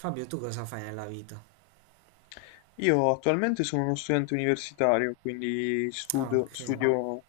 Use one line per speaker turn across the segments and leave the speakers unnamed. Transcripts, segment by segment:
Fabio, tu cosa fai nella vita?
Io attualmente sono uno studente universitario, quindi
Ah,
studio,
ok,
studio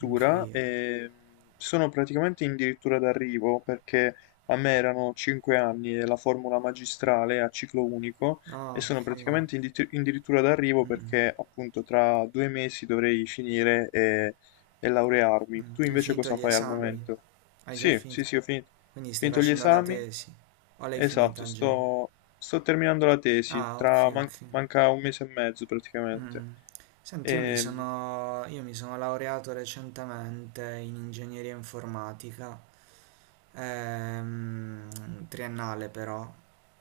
anche io.
e sono praticamente addirittura d'arrivo perché a me erano 5 anni e la formula magistrale a ciclo unico
Ah,
e sono
ok.
praticamente addirittura d'arrivo perché appunto tra 2 mesi dovrei finire e laurearmi. Tu
Hai
invece
finito
cosa
gli
fai al
esami?
momento?
Hai già
Sì, sì,
finito?
sì, ho finito,
Quindi stai
finito gli
facendo la
esami.
tesi? O l'hai
Esatto,
finita già?
Sto terminando la tesi,
Ah, ok,
tra man-
ok.
manca un mese e mezzo praticamente.
Mm. Senti, io mi
E,
sono, io mi sono laureato recentemente in ingegneria informatica, triennale però.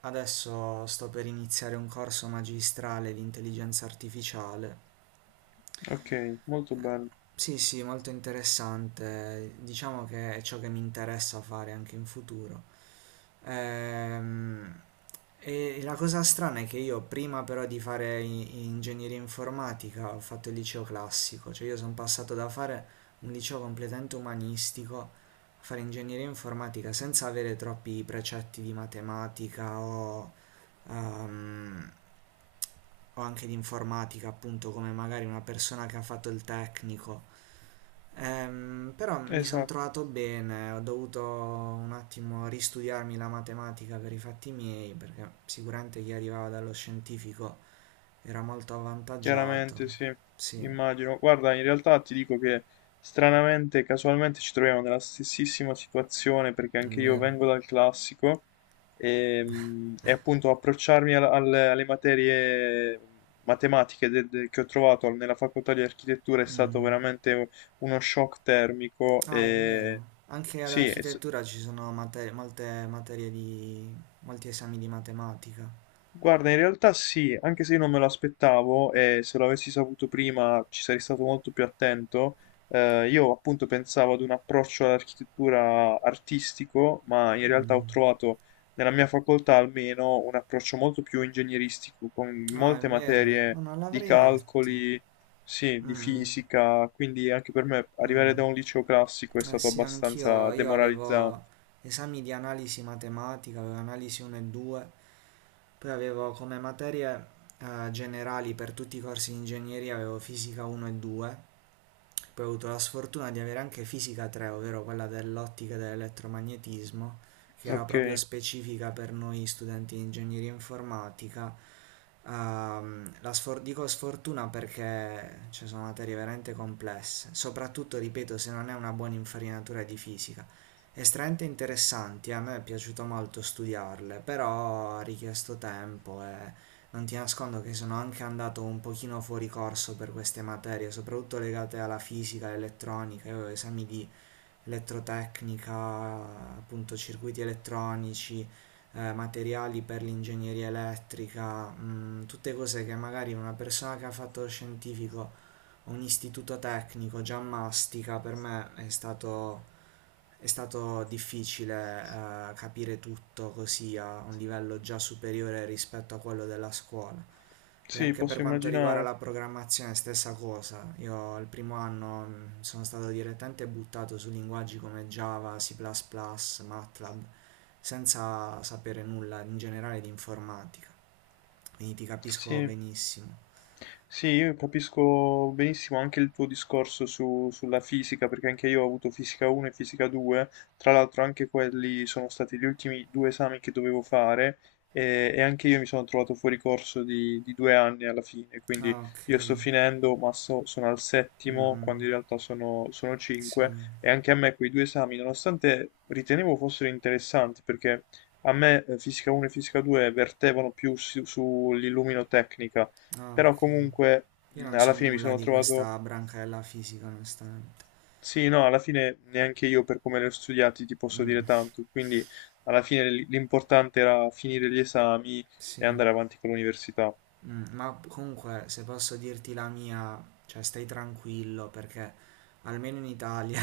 Adesso sto per iniziare un corso magistrale di intelligenza artificiale.
ok, molto bello.
Sì, sì, molto interessante. Diciamo che è ciò che mi interessa fare anche in futuro. Ehm, e la cosa strana è che io prima però di fare ingegneria informatica ho fatto il liceo classico, cioè io sono passato da fare un liceo completamente umanistico a fare ingegneria informatica senza avere troppi precetti di matematica ehm, o anche di informatica, appunto, come magari una persona che ha fatto il tecnico. Però mi sono
Esatto,
trovato bene, ho dovuto un attimo ristudiarmi la matematica per i fatti miei, perché sicuramente chi arrivava dallo scientifico era molto avvantaggiato.
chiaramente sì,
Sì, è
immagino. Guarda, in realtà ti dico che stranamente, casualmente ci troviamo nella stessissima situazione perché anche io
vero.
vengo dal classico e appunto approcciarmi alle materie matematiche che ho trovato nella facoltà di architettura è stato
Mm.
veramente uno shock termico
Ah, è
e
vero. Anche ad
Sì, e s-
architettura ci sono molte materie di molti esami di matematica.
guarda, in realtà sì, anche se io non me lo aspettavo e se lo avessi saputo prima ci sarei stato molto più attento. Io appunto pensavo ad un approccio all'architettura artistico, ma in realtà ho trovato nella mia facoltà almeno un approccio molto più ingegneristico, con
Ah, è
molte
vero. Oh,
materie
non
di
l'avrei detto.
calcoli, sì, di
Mm,
fisica, quindi anche per me arrivare
mm.
da un liceo classico è
Eh
stato
sì,
abbastanza
anch'io, io
demoralizzante.
avevo esami di analisi matematica, avevo analisi 1 e 2, poi avevo come materie generali per tutti i corsi di ingegneria, avevo fisica 1 e 2. Poi ho avuto la sfortuna di avere anche fisica 3, ovvero quella dell'ottica e dell'elettromagnetismo, che era
Ok,
proprio specifica per noi studenti di ingegneria informatica. Dico sfortuna perché ci sono materie veramente complesse, soprattutto, ripeto, se non è una buona infarinatura di fisica. Estremamente interessanti, a me è piaciuto molto studiarle, però ha richiesto tempo e non ti nascondo che sono anche andato un pochino fuori corso per queste materie, soprattutto legate alla fisica, all'elettronica, io avevo esami di elettrotecnica, appunto circuiti elettronici, materiali per l'ingegneria elettrica, tutte cose che magari una persona che ha fatto lo scientifico o un istituto tecnico già mastica, per me è stato difficile capire tutto così a un livello già superiore rispetto a quello della scuola. Poi
sì,
anche per
posso
quanto riguarda la
immaginare.
programmazione, stessa cosa. Io il primo anno sono stato direttamente buttato su linguaggi come Java, C++, plus plus, MATLAB, senza sapere nulla in generale di informatica. Quindi ti capisco
Sì.
benissimo.
Sì, io capisco benissimo anche il tuo discorso sulla fisica, perché anche io ho avuto fisica 1 e fisica 2, tra l'altro anche quelli sono stati gli ultimi due esami che dovevo fare e anche io mi sono trovato fuori corso di 2 anni alla fine, quindi
Ah, ok.
io sto finendo, ma sono al settimo,
Mm,
quando in realtà sono
sì.
cinque, e anche a me quei due esami, nonostante ritenevo fossero interessanti, perché a me fisica 1 e fisica 2 vertevano più sull'illuminotecnica
Ah,
però
ok.
comunque
Io non so
alla fine mi
nulla
sono
di
trovato.
questa branca della fisica, onestamente.
Sì, no, alla fine neanche io per come li ho studiati ti posso dire tanto, quindi alla fine l'importante era finire gli esami e
Sì.
andare avanti con l'università.
Ma comunque, se posso dirti la mia, cioè stai tranquillo perché almeno in Italia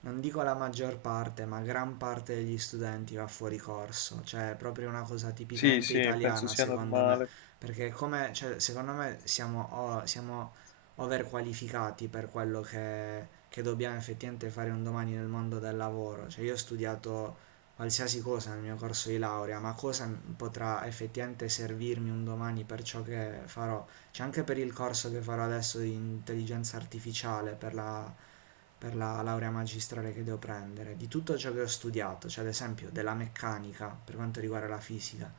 non dico la maggior parte, ma gran parte degli studenti va fuori corso, cioè è proprio una cosa
Sì,
tipicamente
sì, penso
italiana
sia
secondo me,
normale.
perché come, cioè, secondo me siamo overqualificati per quello che dobbiamo effettivamente fare un domani nel mondo del lavoro, cioè io ho studiato qualsiasi cosa nel mio corso di laurea, ma cosa potrà effettivamente servirmi un domani per ciò che farò? C'è anche per il corso che farò adesso di intelligenza artificiale, per la laurea magistrale che devo prendere, di tutto ciò che ho studiato, cioè ad esempio della meccanica per quanto riguarda la fisica,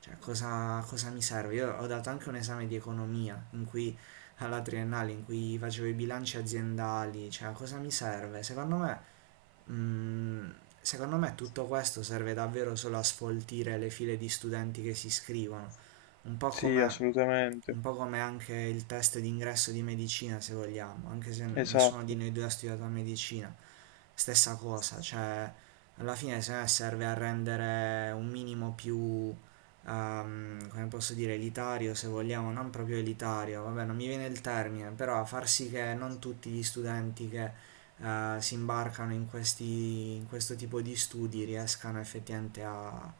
cioè cosa mi serve? Io ho dato anche un esame di economia in cui alla triennale in cui facevo i bilanci aziendali, cioè cosa mi serve? Mm, secondo me, tutto questo serve davvero solo a sfoltire le file di studenti che si iscrivono, un po'
Sì,
come un
assolutamente.
po' come anche il test d'ingresso di medicina se vogliamo, anche se nessuno di
Esatto.
noi due ha studiato medicina, stessa cosa, cioè alla fine se no, serve a rendere un minimo più, come posso dire, elitario se vogliamo, non proprio elitario, vabbè non mi viene il termine, però a far sì che non tutti gli studenti che si imbarcano in, questi, in questo tipo di studi riescano effettivamente a,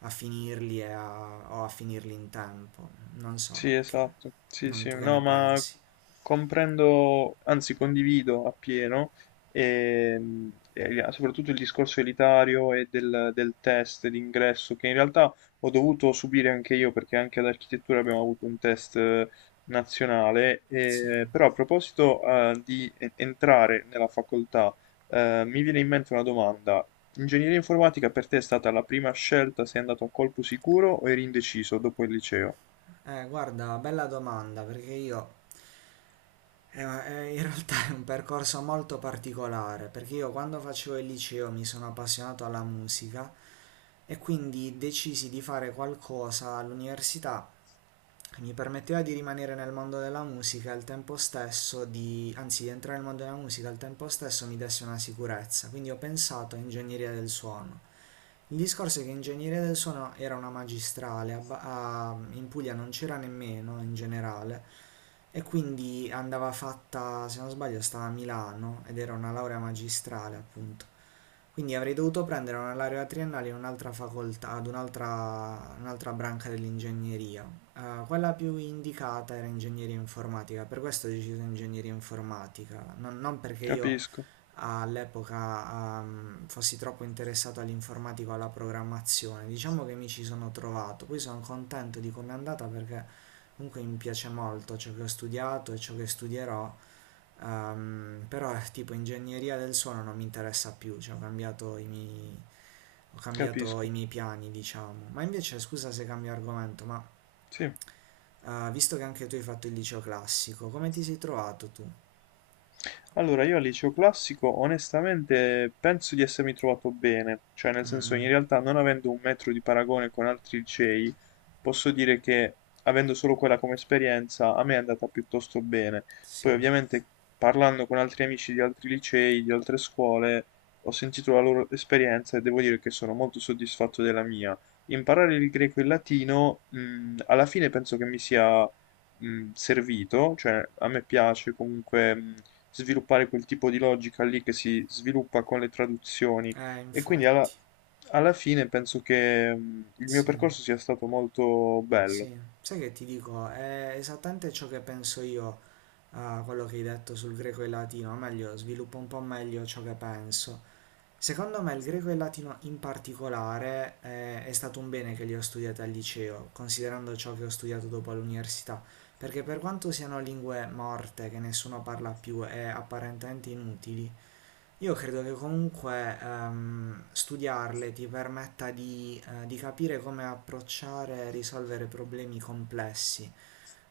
a finirli e o a finirli in tempo, non so,
Sì,
che,
esatto, sì,
non,
sì,
tu che ne
no, ma
pensi?
comprendo, anzi condivido appieno, e soprattutto il discorso elitario e del, del test d'ingresso, che in realtà ho dovuto subire anche io, perché anche ad architettura abbiamo avuto un test nazionale,
Sì.
e però a proposito di entrare nella facoltà, mi viene in mente una domanda. Ingegneria informatica per te è stata la prima scelta? Sei andato a colpo sicuro o eri indeciso dopo il liceo?
Guarda, bella domanda perché io. In realtà è un percorso molto particolare perché io quando facevo il liceo mi sono appassionato alla musica e quindi decisi di fare qualcosa all'università che mi permetteva di rimanere nel mondo della musica e al tempo stesso di, anzi di entrare nel mondo della musica e al tempo stesso mi desse una sicurezza. Quindi ho pensato a ingegneria del suono. Il discorso è che ingegneria del suono era una magistrale, in Puglia non c'era nemmeno in generale e quindi andava fatta, se non sbaglio, stava a Milano ed era una laurea magistrale appunto. Quindi avrei dovuto prendere una laurea triennale in un'altra facoltà, ad un'altra, un'altra branca dell'ingegneria. Quella più indicata era ingegneria informatica, per questo ho deciso ingegneria informatica, non perché io
Capisco,
all'epoca fossi troppo interessato all'informatica o alla programmazione. Diciamo che mi ci sono trovato, poi sono contento di come è andata perché comunque mi piace molto ciò che ho studiato e ciò che studierò, però tipo ingegneria del suono non mi interessa più, cioè ho cambiato i miei, ho cambiato i
capisco.
miei piani, diciamo. Ma invece, scusa se cambio argomento, ma
Sì.
visto che anche tu hai fatto il liceo classico, come ti sei trovato tu?
Allora, io al liceo classico onestamente penso di essermi trovato bene, cioè nel
Mm,
senso,
mm,
in realtà non avendo un metro di paragone con altri licei, posso dire che avendo solo quella come esperienza a me è andata piuttosto bene. Poi
sì,
ovviamente parlando con altri amici di altri licei, di altre scuole, ho sentito la loro esperienza e devo dire che sono molto soddisfatto della mia. Imparare il greco e il latino, alla fine penso che mi sia servito, cioè a me piace comunque sviluppare quel tipo di logica lì che si sviluppa con le traduzioni e quindi
infatti,
alla fine penso che il mio
sì.
percorso sia stato molto bello.
Sì, sai che ti dico, è esattamente ciò che penso io a quello che hai detto sul greco e il latino, o meglio, sviluppo un po' meglio ciò che penso. Secondo me il greco e il latino in particolare è stato un bene che li ho studiati al liceo, considerando ciò che ho studiato dopo all'università, perché per quanto siano lingue morte che nessuno parla più e apparentemente inutili, io credo che comunque studiarle ti permetta di capire come approcciare e risolvere problemi complessi,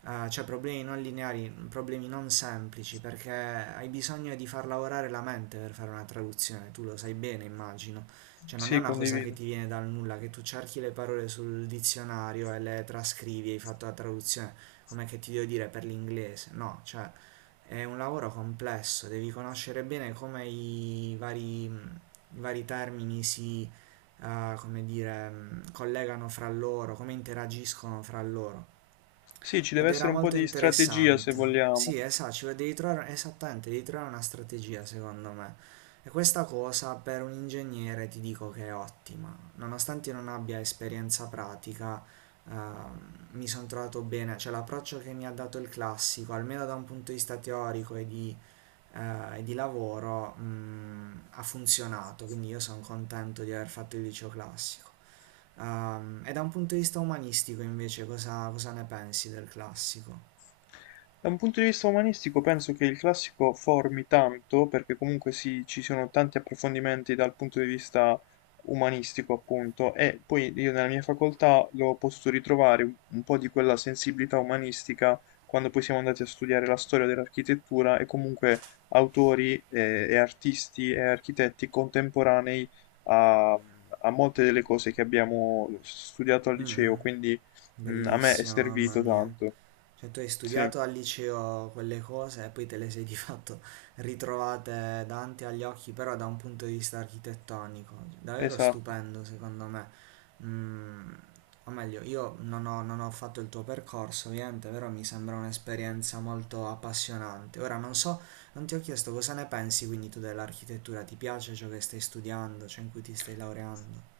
cioè problemi non lineari, problemi non semplici, perché hai bisogno di far lavorare la mente per fare una traduzione, tu lo sai bene, immagino. Cioè non è
Sì,
una cosa che
condivido.
ti viene dal nulla, che tu cerchi le parole sul dizionario e le trascrivi, e hai fatto la traduzione, come che ti devo dire per l'inglese, no, cioè è un lavoro complesso, devi conoscere bene come i vari termini si, come dire, collegano fra loro, come interagiscono fra loro.
Sì, ci deve
Ed era
essere un po'
molto
di strategia se
interessante.
vogliamo.
Sì, esatto, ci devi trovare, esattamente, devi trovare una strategia, secondo me. E questa cosa per un ingegnere ti dico che è ottima. Nonostante io non abbia esperienza pratica, ehm, mi sono trovato bene, cioè l'approccio che mi ha dato il classico, almeno da un punto di vista teorico e di lavoro ha funzionato, quindi io sono contento di aver fatto il liceo classico. E da un punto di vista umanistico invece cosa ne pensi del classico?
Da un punto di vista umanistico penso che il classico formi tanto, perché comunque ci sono tanti approfondimenti dal punto di vista umanistico, appunto, e poi io nella mia facoltà l'ho potuto ritrovare un po' di quella sensibilità umanistica quando poi siamo andati a studiare la storia dell'architettura e comunque autori e artisti e architetti contemporanei a molte delle cose che abbiamo studiato al
Mm, mm,
liceo, quindi a me è
bellissimo, mamma
servito
mia.
tanto.
Cioè, tu hai
Sì.
studiato al liceo quelle cose e poi te le sei di fatto ritrovate davanti agli occhi, però da un punto di vista architettonico, davvero
Esatto.
stupendo secondo me. Mm, o meglio, io non ho fatto il tuo percorso, ovviamente, però mi sembra un'esperienza molto appassionante. Ora non so, non ti ho chiesto cosa ne pensi quindi tu dell'architettura, ti piace ciò che stai studiando, ciò in cui ti stai laureando?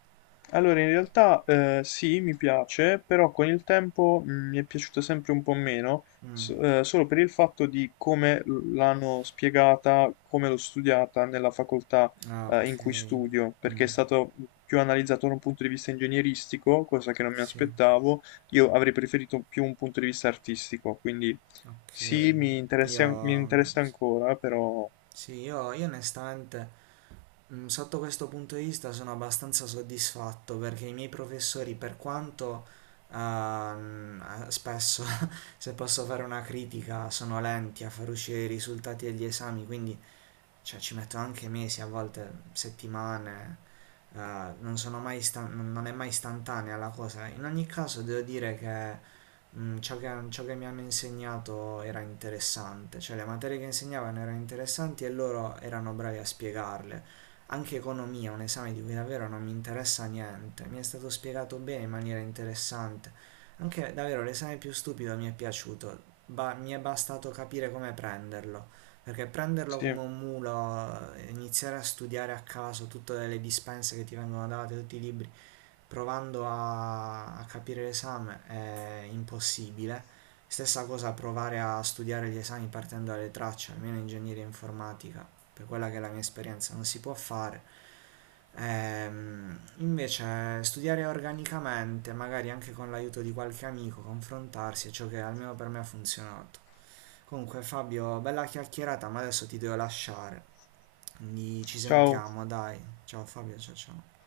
Allora, in realtà sì, mi piace, però con il tempo mi è piaciuta sempre un po' meno,
Mm,
solo per il fatto di come l'hanno spiegata, come l'ho studiata nella facoltà
ah, ok.
in cui studio, perché è
Mm,
stato più analizzato da un punto di vista ingegneristico, cosa che non mi
sì,
aspettavo. Io avrei preferito più un punto di vista artistico, quindi
ok.
sì,
Io
mi interessa ancora, però
Sì, io onestamente sotto questo punto di vista sono abbastanza soddisfatto perché i miei professori, per quanto spesso, se posso fare una critica, sono lenti a far uscire i risultati degli esami, quindi cioè, ci metto anche mesi, a volte settimane, non è mai istantanea la cosa. In ogni caso devo dire che ciò che mi hanno insegnato era interessante, cioè le materie che insegnavano erano interessanti e loro erano bravi a spiegarle. Anche economia, un esame di cui davvero non mi interessa niente, mi è stato spiegato bene in maniera interessante. Anche davvero l'esame più stupido mi è piaciuto, mi è bastato capire come prenderlo, perché prenderlo
sì.
come un mulo, iniziare a studiare a caso tutte le dispense che ti vengono date, tutti i libri, provando a capire l'esame è impossibile. Stessa cosa provare a studiare gli esami partendo dalle tracce, almeno in ingegneria informatica, per quella che è la mia esperienza, non si può fare. Invece studiare organicamente, magari anche con l'aiuto di qualche amico, confrontarsi è ciò che almeno per me ha funzionato. Comunque Fabio, bella chiacchierata, ma adesso ti devo lasciare. Quindi ci
Ciao.
sentiamo, dai. Ciao Fabio, ciao ciao.